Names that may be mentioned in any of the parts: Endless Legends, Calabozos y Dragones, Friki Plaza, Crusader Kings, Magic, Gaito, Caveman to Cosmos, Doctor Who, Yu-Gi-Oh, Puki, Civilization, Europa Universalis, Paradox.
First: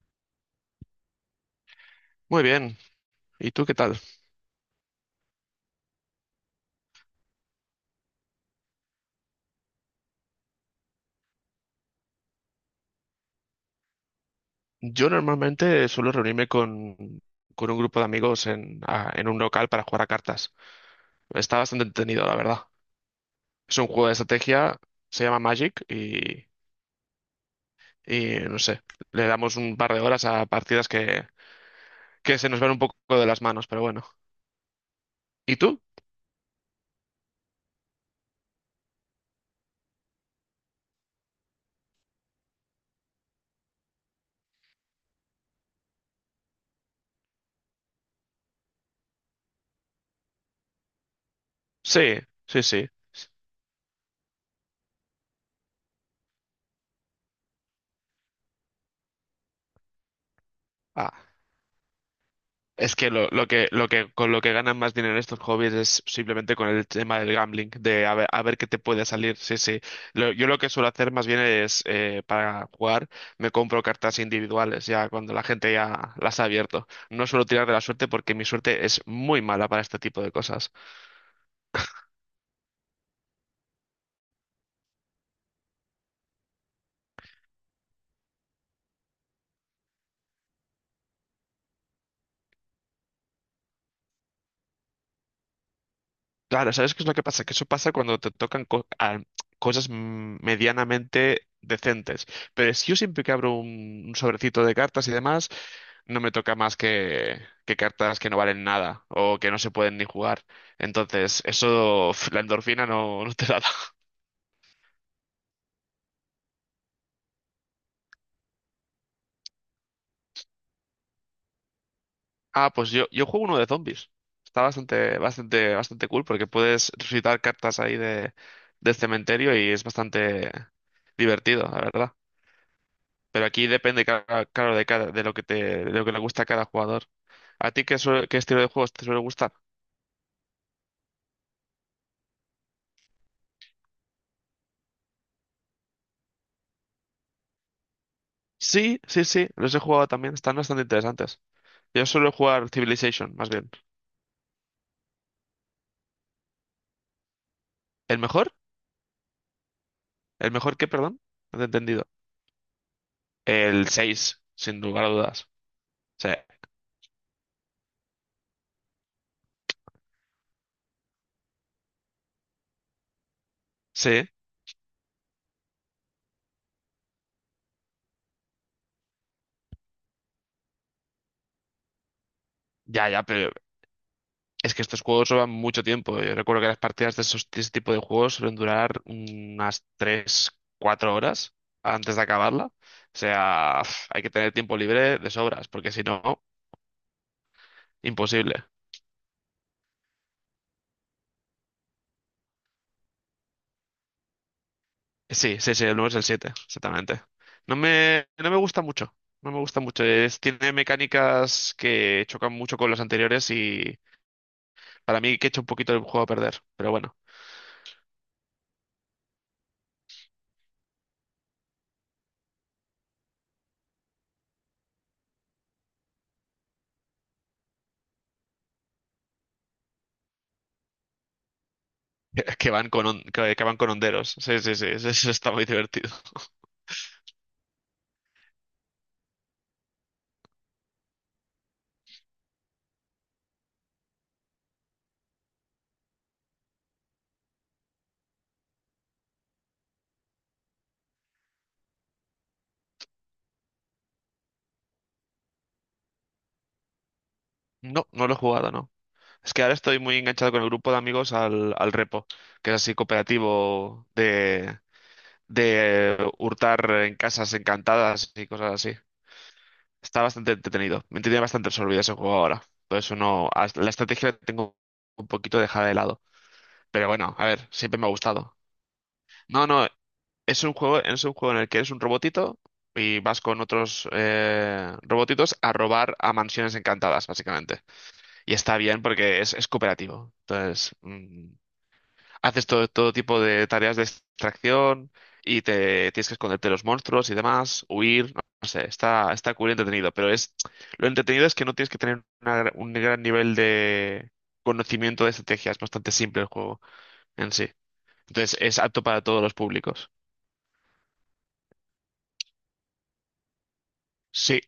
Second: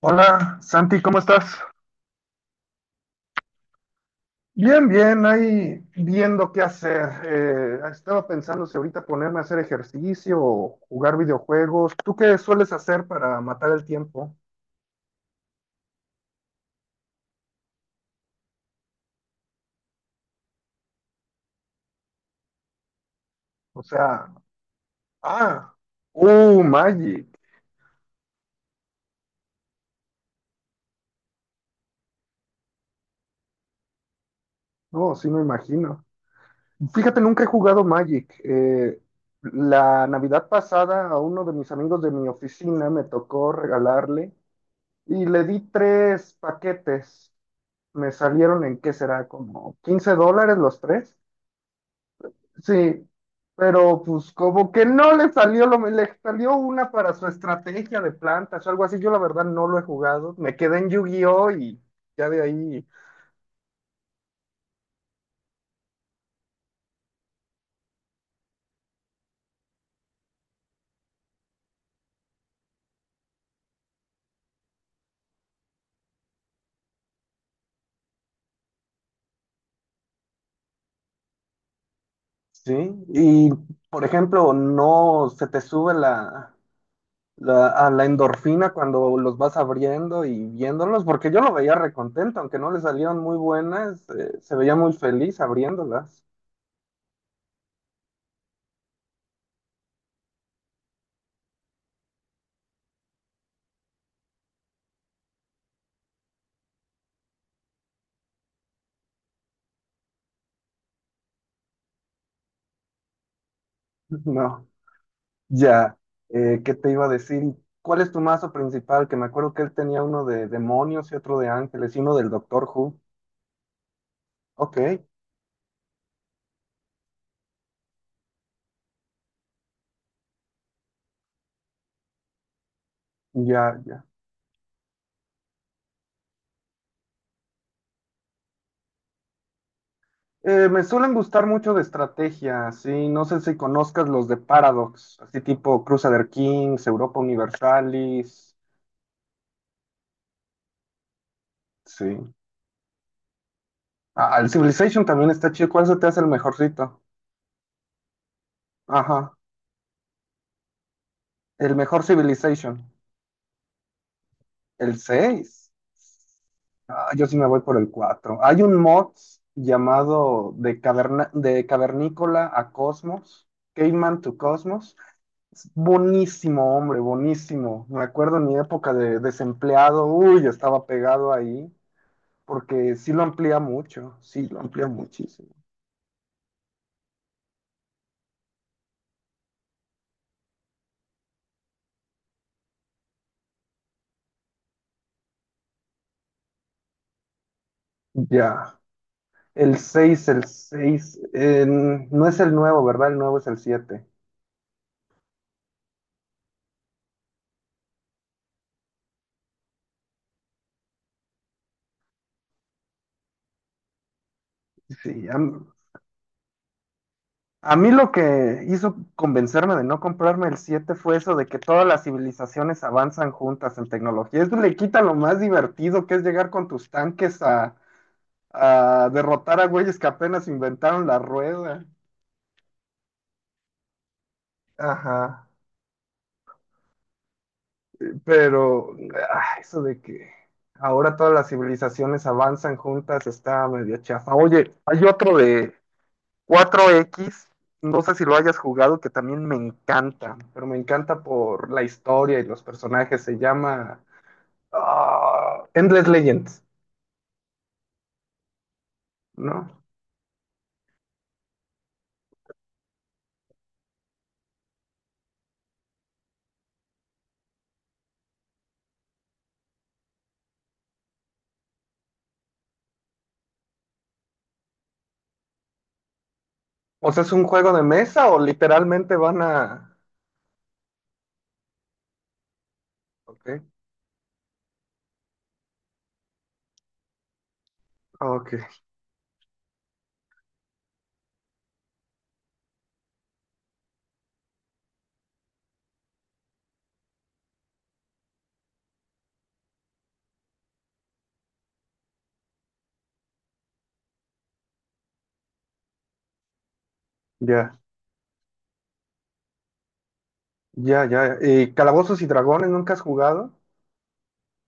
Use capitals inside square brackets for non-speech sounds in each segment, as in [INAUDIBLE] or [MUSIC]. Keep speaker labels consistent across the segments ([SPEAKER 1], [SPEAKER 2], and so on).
[SPEAKER 1] Hola, Santi, ¿cómo estás?
[SPEAKER 2] Muy bien, ¿y tú qué tal?
[SPEAKER 1] Bien, bien, ahí viendo qué hacer. Estaba pensando si ahorita ponerme a hacer ejercicio o jugar videojuegos. ¿Tú qué sueles hacer para matar el tiempo?
[SPEAKER 2] Yo normalmente suelo reunirme con un grupo de amigos en un local para jugar a cartas. Está bastante entretenido, la verdad. Es
[SPEAKER 1] O
[SPEAKER 2] un juego de
[SPEAKER 1] sea,
[SPEAKER 2] estrategia, se llama
[SPEAKER 1] ah,
[SPEAKER 2] Magic y,
[SPEAKER 1] Magic.
[SPEAKER 2] y no sé, le damos un par de horas a partidas que se nos van un poco de las manos, pero bueno.
[SPEAKER 1] No, sí me
[SPEAKER 2] ¿Y tú?
[SPEAKER 1] imagino. Fíjate, nunca he jugado Magic. La Navidad pasada a uno de mis amigos de mi oficina me tocó regalarle y le di tres paquetes. Me salieron en qué será, como 15 dólares los tres.
[SPEAKER 2] Sí, sí, sí.
[SPEAKER 1] Sí, pero pues como que no le salió lo, le salió una para su estrategia de plantas o algo así. Yo la verdad no lo he jugado. Me quedé en
[SPEAKER 2] Ah.
[SPEAKER 1] Yu-Gi-Oh y ya de ahí.
[SPEAKER 2] Es que lo que con lo que ganan más dinero estos hobbies es simplemente con el tema del gambling, de a ver qué te puede salir. Sí, sí. Yo lo que suelo hacer más bien es para jugar me compro cartas individuales ya cuando la gente ya las ha abierto. No suelo tirar de la suerte porque mi suerte es muy mala para este tipo de cosas.
[SPEAKER 1] Sí, y por ejemplo, no se te sube a la endorfina cuando los vas abriendo y viéndolos, porque yo lo veía recontento, aunque no le salieron muy buenas, se veía muy feliz abriéndolas.
[SPEAKER 2] Claro, ¿sabes qué es lo que pasa? Que eso pasa cuando te tocan cosas medianamente decentes. Pero si yo siempre que abro un sobrecito de cartas y demás, no me toca más que cartas que no valen nada o que no se pueden ni jugar. Entonces, eso, [LAUGHS] la endorfina no te la [LAUGHS] da.
[SPEAKER 1] [LAUGHS] No. Ya, ¿qué te iba a decir? ¿Cuál es tu mazo principal? Que me acuerdo que él tenía uno de demonios y otro de ángeles y uno del Doctor
[SPEAKER 2] Ah, pues
[SPEAKER 1] Who.
[SPEAKER 2] yo juego uno de zombies. Está
[SPEAKER 1] Ok,
[SPEAKER 2] bastante, bastante, bastante cool porque puedes resucitar cartas ahí de, del cementerio y es bastante divertido, la verdad. Pero aquí
[SPEAKER 1] ya, ya.
[SPEAKER 2] depende, claro, de cada, de lo que te, de lo que le gusta a cada jugador. ¿A ti qué, qué estilo de juegos te suele gustar?
[SPEAKER 1] Me suelen gustar mucho de estrategia, sí. No sé si conozcas los de Paradox, así tipo Crusader Kings, Europa Universalis.
[SPEAKER 2] Sí, sí, sí, los he jugado también, están bastante interesantes. Yo
[SPEAKER 1] Sí.
[SPEAKER 2] suelo jugar Civilization, más bien.
[SPEAKER 1] Ah, el Civilization también está chido. ¿Cuál se te hace el mejorcito?
[SPEAKER 2] ¿El mejor?
[SPEAKER 1] Ajá,
[SPEAKER 2] ¿El mejor qué, perdón? No te he
[SPEAKER 1] el mejor
[SPEAKER 2] entendido.
[SPEAKER 1] Civilization.
[SPEAKER 2] El 6 sin
[SPEAKER 1] El
[SPEAKER 2] lugar a dudas.
[SPEAKER 1] seis.
[SPEAKER 2] Sí,
[SPEAKER 1] Ah, yo sí me voy por el 4. Hay un mod llamado de, caverna, de Cavernícola a Cosmos, Caveman
[SPEAKER 2] sí,
[SPEAKER 1] to Cosmos. Es buenísimo, hombre, buenísimo. Me acuerdo en mi época de desempleado, uy, estaba pegado ahí, porque
[SPEAKER 2] ya,
[SPEAKER 1] sí
[SPEAKER 2] ya,
[SPEAKER 1] lo
[SPEAKER 2] pero
[SPEAKER 1] amplía mucho, sí lo
[SPEAKER 2] es que
[SPEAKER 1] amplía
[SPEAKER 2] estos juegos
[SPEAKER 1] muchísimo.
[SPEAKER 2] llevan mucho tiempo. Yo recuerdo que las partidas de esos, de ese tipo de juegos suelen durar unas 3, 4 horas antes de acabarla. O sea, uf, hay que tener tiempo libre de sobras, porque si no, imposible.
[SPEAKER 1] Ya, el 6, no es el nuevo, ¿verdad? El nuevo es el 7.
[SPEAKER 2] Sí, sí, sí, el 9 es el 7, exactamente. No me gusta mucho. No me gusta mucho. Tiene mecánicas que chocan mucho con los anteriores y para
[SPEAKER 1] Sí, ya,
[SPEAKER 2] mí que echa un poquito el juego a perder. Pero bueno.
[SPEAKER 1] a mí lo que hizo convencerme de no comprarme el 7 fue eso de que todas las civilizaciones avanzan juntas en tecnología. Eso le quita lo más divertido que es llegar con tus tanques a derrotar a güeyes que apenas inventaron la rueda.
[SPEAKER 2] [LAUGHS] Que van que van con honderos. Sí, sí, sí, [LAUGHS] sí, eso
[SPEAKER 1] Ajá.
[SPEAKER 2] está muy divertido.
[SPEAKER 1] Pero ah, eso de que ahora todas las civilizaciones avanzan juntas está medio chafa. Oye, hay otro de 4X, no sé si lo hayas jugado, que también me encanta, pero me encanta por la historia y los personajes. Se llama ah, Endless Legends,
[SPEAKER 2] No, no lo he jugado, no. Es que ahora
[SPEAKER 1] ¿no?
[SPEAKER 2] estoy muy enganchado con el grupo de amigos al Repo, que es así cooperativo de hurtar en casas encantadas y cosas así. Está bastante entretenido. Me tiene bastante absorbido ese juego ahora. Por eso no. La estrategia la tengo un poquito dejada de lado. Pero
[SPEAKER 1] O sea, ¿es
[SPEAKER 2] bueno,
[SPEAKER 1] un
[SPEAKER 2] a ver,
[SPEAKER 1] juego de
[SPEAKER 2] siempre me ha
[SPEAKER 1] mesa o
[SPEAKER 2] gustado.
[SPEAKER 1] literalmente van
[SPEAKER 2] No, no,
[SPEAKER 1] a...?
[SPEAKER 2] es un juego en el que eres un robotito y vas
[SPEAKER 1] Ok,
[SPEAKER 2] con otros robotitos a robar a mansiones encantadas, básicamente. Y
[SPEAKER 1] ok,
[SPEAKER 2] está bien porque es cooperativo. Entonces, haces todo tipo de tareas de extracción y te tienes que esconderte de los monstruos y demás, huir, no, no sé, está cool y entretenido. Pero es, lo entretenido es que no tienes que tener un gran nivel de conocimiento de estrategia. Es bastante simple el juego en sí.
[SPEAKER 1] ya,
[SPEAKER 2] Entonces, es apto para todos los públicos.
[SPEAKER 1] ya, ya. ¿Y Calabozos y Dragones nunca has jugado?
[SPEAKER 2] Sí,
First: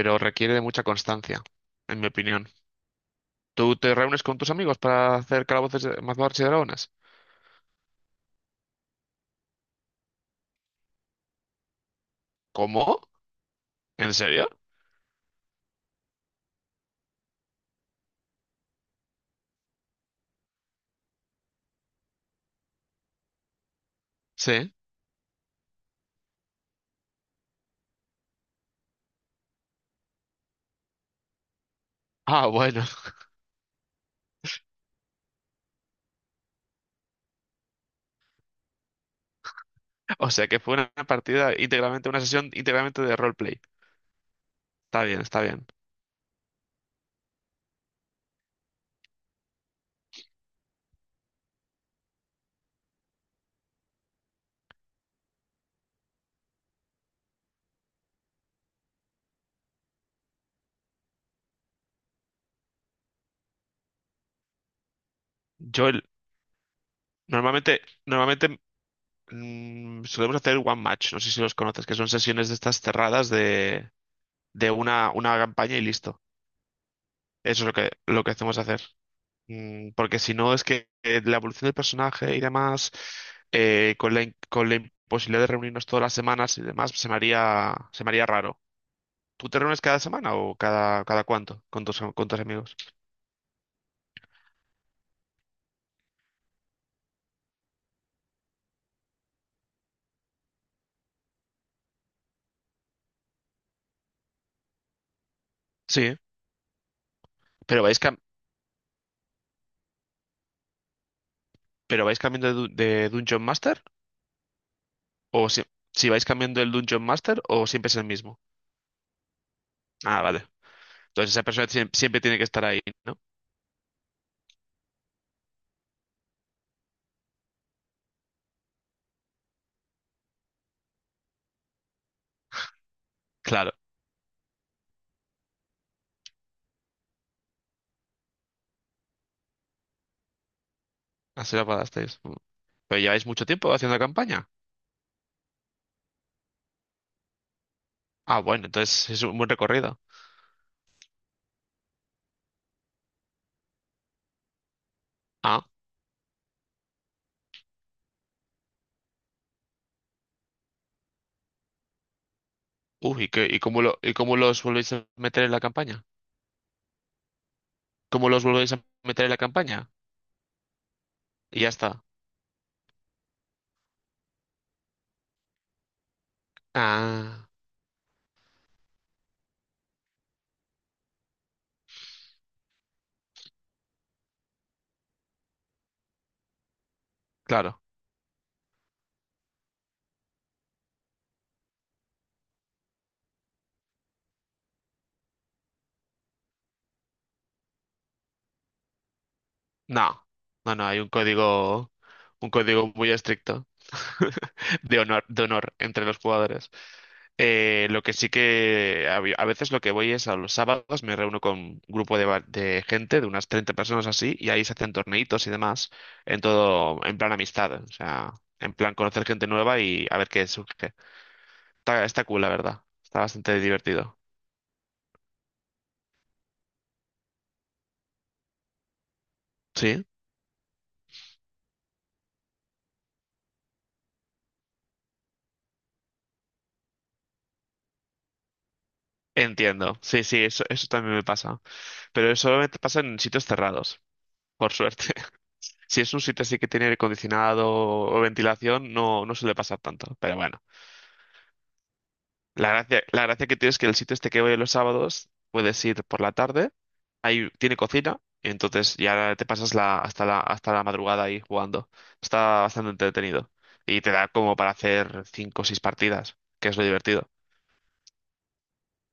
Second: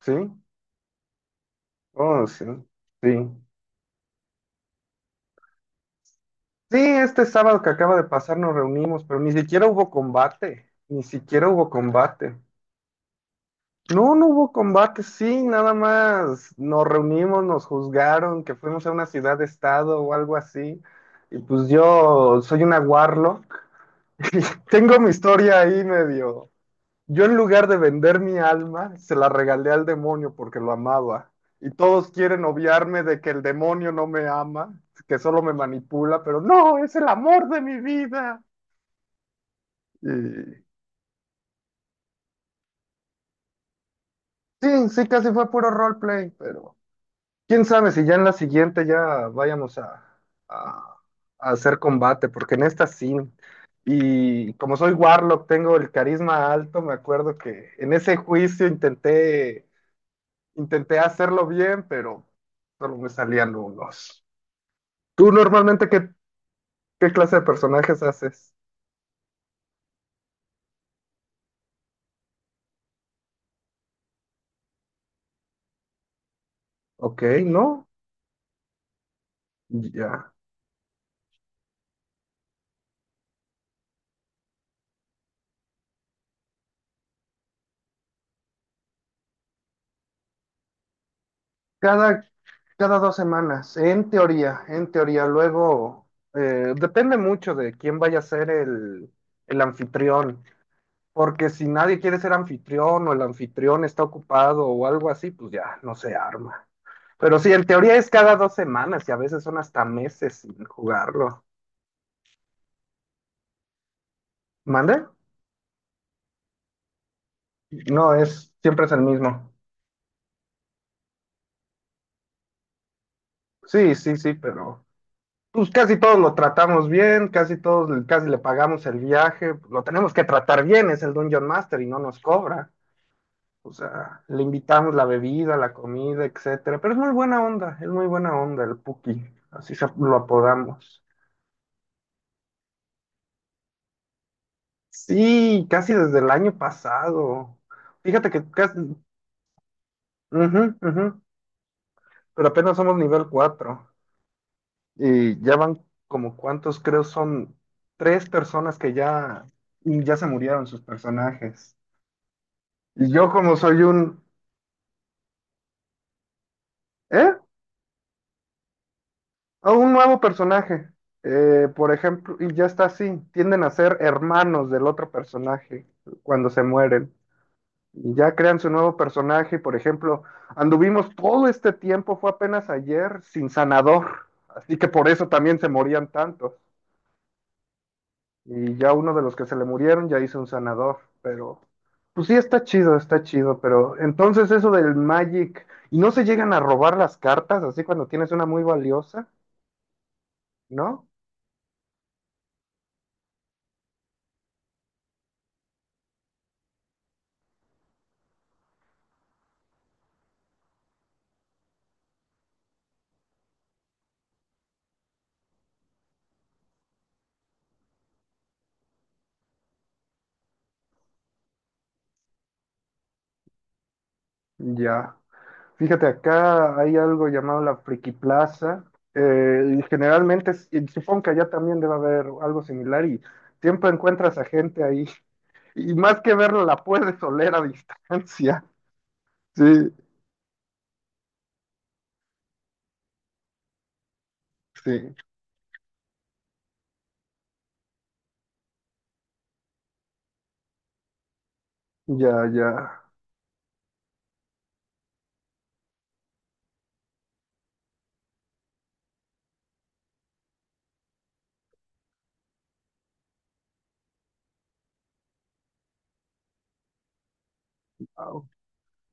[SPEAKER 1] Sí,
[SPEAKER 2] requiere de mucha constancia, en mi
[SPEAKER 1] oh, sí,
[SPEAKER 2] opinión.
[SPEAKER 1] sí.
[SPEAKER 2] ¿Tú te reúnes con tus amigos para hacer calabozos, mazmorras y
[SPEAKER 1] Sí,
[SPEAKER 2] dragones?
[SPEAKER 1] este sábado que acaba de pasar nos reunimos, pero ni siquiera hubo combate, ni siquiera hubo combate.
[SPEAKER 2] ¿Cómo? ¿En
[SPEAKER 1] No, no
[SPEAKER 2] serio?
[SPEAKER 1] hubo combate, sí, nada más nos reunimos, nos juzgaron, que fuimos a una ciudad-estado o algo así. Y pues yo soy una warlock. [LAUGHS] Y
[SPEAKER 2] Sí.
[SPEAKER 1] tengo mi historia ahí medio. Yo en lugar de vender mi alma, se la regalé al demonio porque lo amaba. Y todos quieren
[SPEAKER 2] Ah, bueno.
[SPEAKER 1] obviarme de
[SPEAKER 2] [LAUGHS]
[SPEAKER 1] que el demonio no me ama, que solo me manipula, pero no, es el amor de mi vida. Y
[SPEAKER 2] O sea que fue una partida íntegramente, una sesión íntegramente de roleplay.
[SPEAKER 1] sí,
[SPEAKER 2] Está
[SPEAKER 1] sí,
[SPEAKER 2] bien,
[SPEAKER 1] casi
[SPEAKER 2] está
[SPEAKER 1] fue
[SPEAKER 2] bien.
[SPEAKER 1] puro roleplay, pero... Quién sabe si ya en la siguiente ya vayamos a- a hacer combate, porque en esta sí. Y como soy Warlock, tengo el carisma alto, me acuerdo que en ese juicio intenté hacerlo bien, pero solo me salían unos. ¿Tú
[SPEAKER 2] Yo
[SPEAKER 1] normalmente
[SPEAKER 2] el-
[SPEAKER 1] qué clase de
[SPEAKER 2] normalmente,
[SPEAKER 1] personajes haces?
[SPEAKER 2] normalmente solemos hacer one match, no sé si los conoces, que son sesiones de estas cerradas de una campaña y listo.
[SPEAKER 1] Ok,
[SPEAKER 2] Eso es lo
[SPEAKER 1] ¿no?
[SPEAKER 2] que, lo que hacemos hacer. Porque
[SPEAKER 1] Ya.
[SPEAKER 2] si no, es que la evolución del personaje y demás, con la imposibilidad de reunirnos todas las semanas y demás, se me haría raro. ¿Tú te reúnes cada semana o cada cuánto con tus,
[SPEAKER 1] Cada,
[SPEAKER 2] con tus amigos?
[SPEAKER 1] cada 2 semanas, en teoría, en teoría. Luego, depende mucho de quién vaya a ser el anfitrión, porque si nadie quiere ser anfitrión o el anfitrión está ocupado o algo así, pues ya no
[SPEAKER 2] Sí.
[SPEAKER 1] se arma. Pero sí, en
[SPEAKER 2] ¿Pero
[SPEAKER 1] teoría
[SPEAKER 2] vais,
[SPEAKER 1] es
[SPEAKER 2] cam-
[SPEAKER 1] cada 2 semanas y a veces son hasta meses sin jugarlo.
[SPEAKER 2] pero vais cambiando de Dungeon Master?
[SPEAKER 1] ¿Mande?
[SPEAKER 2] ¿O si vais cambiando el Dungeon Master o siempre es el
[SPEAKER 1] No,
[SPEAKER 2] mismo?
[SPEAKER 1] es, siempre es el mismo.
[SPEAKER 2] Ah, vale. Entonces esa persona siempre, tiene que estar ahí, ¿no?
[SPEAKER 1] Sí, sí, sí, pero... Pues casi todos lo tratamos bien, casi le pagamos el viaje, lo tenemos que tratar bien, es el Dungeon Master y no nos cobra. O
[SPEAKER 2] Claro,
[SPEAKER 1] sea, le invitamos la bebida, la comida, etcétera, pero es muy buena onda, es muy buena onda el Puki, lo apodamos.
[SPEAKER 2] así lo acordasteis. Mm. ¿Pero lleváis mucho tiempo haciendo la campaña?
[SPEAKER 1] Sí, casi desde el año pasado. Fíjate
[SPEAKER 2] Ah,
[SPEAKER 1] que
[SPEAKER 2] bueno,
[SPEAKER 1] casi,
[SPEAKER 2] entonces es un buen recorrido.
[SPEAKER 1] ujú, ujú, pero apenas somos nivel 4 y ya van como cuántos, creo son tres personas que ya, ya se murieron sus personajes. Y
[SPEAKER 2] Uy, ¿y
[SPEAKER 1] yo como soy
[SPEAKER 2] y
[SPEAKER 1] un...
[SPEAKER 2] cómo los volvéis a meter en la campaña?
[SPEAKER 1] ¿Eh?
[SPEAKER 2] ¿Cómo los volvéis a meter en la
[SPEAKER 1] O
[SPEAKER 2] campaña?
[SPEAKER 1] un nuevo personaje,
[SPEAKER 2] Y ya
[SPEAKER 1] por
[SPEAKER 2] está.
[SPEAKER 1] ejemplo, y ya está así, tienden a ser hermanos del otro personaje cuando se mueren.
[SPEAKER 2] Ah,
[SPEAKER 1] Y ya crean su nuevo personaje, por ejemplo, anduvimos todo este tiempo, fue apenas ayer, sin sanador, así que por eso también se morían tantos.
[SPEAKER 2] claro.
[SPEAKER 1] Y ya uno de los que se le murieron ya hizo un sanador, pero pues sí está chido, pero entonces eso del Magic, ¿y no se llegan a robar las cartas así cuando tienes una muy valiosa?
[SPEAKER 2] No, no, no, hay
[SPEAKER 1] ¿No?
[SPEAKER 2] un código muy estricto [LAUGHS] de honor entre los jugadores. Lo que sí que a veces lo que voy es a los sábados, me reúno con un grupo de gente, de unas 30 personas así, y ahí se hacen torneitos y demás, en todo, en plan amistad, o sea, en plan conocer gente nueva y a ver qué surge. Está cool, la verdad. Está bastante divertido.
[SPEAKER 1] Ya. Fíjate, acá hay algo llamado la Friki Plaza. Y
[SPEAKER 2] Sí,
[SPEAKER 1] generalmente, y supongo que allá también debe haber algo similar y siempre encuentras a gente ahí. [LAUGHS] Y más que verlo, la puedes oler a distancia. [LAUGHS] Sí,
[SPEAKER 2] entiendo. Sí, sí, eso también me pasa. Pero eso solamente pasa en sitios cerrados, por suerte.
[SPEAKER 1] sí,
[SPEAKER 2] [LAUGHS] Si es un sitio así que tiene aire acondicionado o ventilación, no, no suele pasar tanto. Pero bueno,
[SPEAKER 1] ya, ya.
[SPEAKER 2] la gracia que tiene es que el sitio este que voy los sábados, puedes ir por la tarde, ahí tiene cocina, y entonces ya te pasas hasta la madrugada ahí jugando. Está bastante entretenido. Y te da como para hacer cinco o seis partidas, que es lo divertido.
[SPEAKER 1] Au.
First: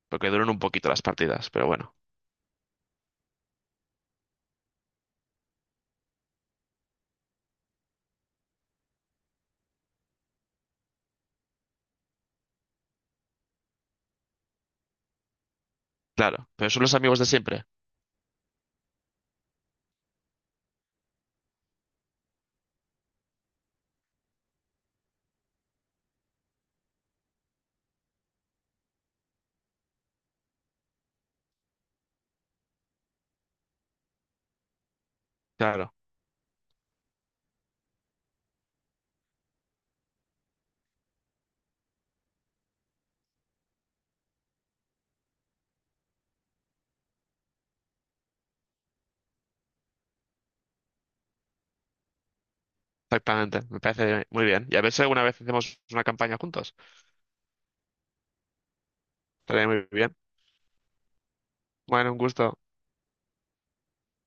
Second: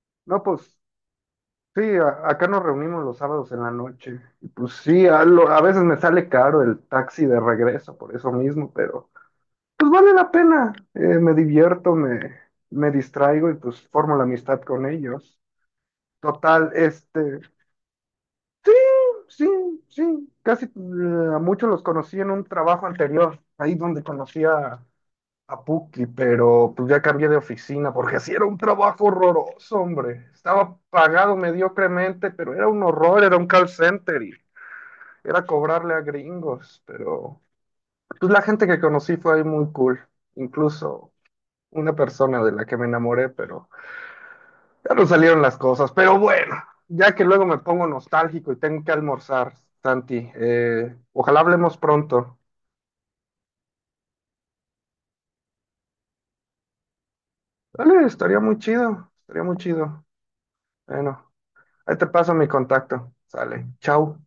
[SPEAKER 2] Porque
[SPEAKER 1] No,
[SPEAKER 2] duran un
[SPEAKER 1] pues
[SPEAKER 2] poquito las partidas, pero
[SPEAKER 1] sí,
[SPEAKER 2] bueno,
[SPEAKER 1] acá nos reunimos los sábados en la noche. Y pues sí, a veces me sale caro el taxi de regreso por eso mismo, pero... pues vale la pena. Me divierto, me distraigo y pues formo la amistad con ellos.
[SPEAKER 2] claro, pero
[SPEAKER 1] Total,
[SPEAKER 2] son los amigos de siempre,
[SPEAKER 1] sí, sí, sí, casi a muchos los conocí en un trabajo anterior, ahí donde conocí a Puki, pero pues ya cambié de oficina porque así era un trabajo horroroso, hombre. Estaba pagado mediocremente, pero era un horror, era un call center y era
[SPEAKER 2] claro,
[SPEAKER 1] cobrarle a gringos, pero pues la gente que conocí fue ahí muy cool. Incluso una persona de la que me enamoré, pero ya no salieron las cosas. Pero bueno, ya que luego me pongo nostálgico y tengo que almorzar, Santi, ojalá hablemos pronto.
[SPEAKER 2] exactamente, me parece muy bien. Y a ver si alguna vez hacemos una campaña juntos,
[SPEAKER 1] Dale, estaría muy chido, estaría muy
[SPEAKER 2] estaría muy
[SPEAKER 1] chido.
[SPEAKER 2] bien.
[SPEAKER 1] Bueno, ahí te
[SPEAKER 2] Bueno, un
[SPEAKER 1] paso mi
[SPEAKER 2] gusto.
[SPEAKER 1] contacto. Sale, chao.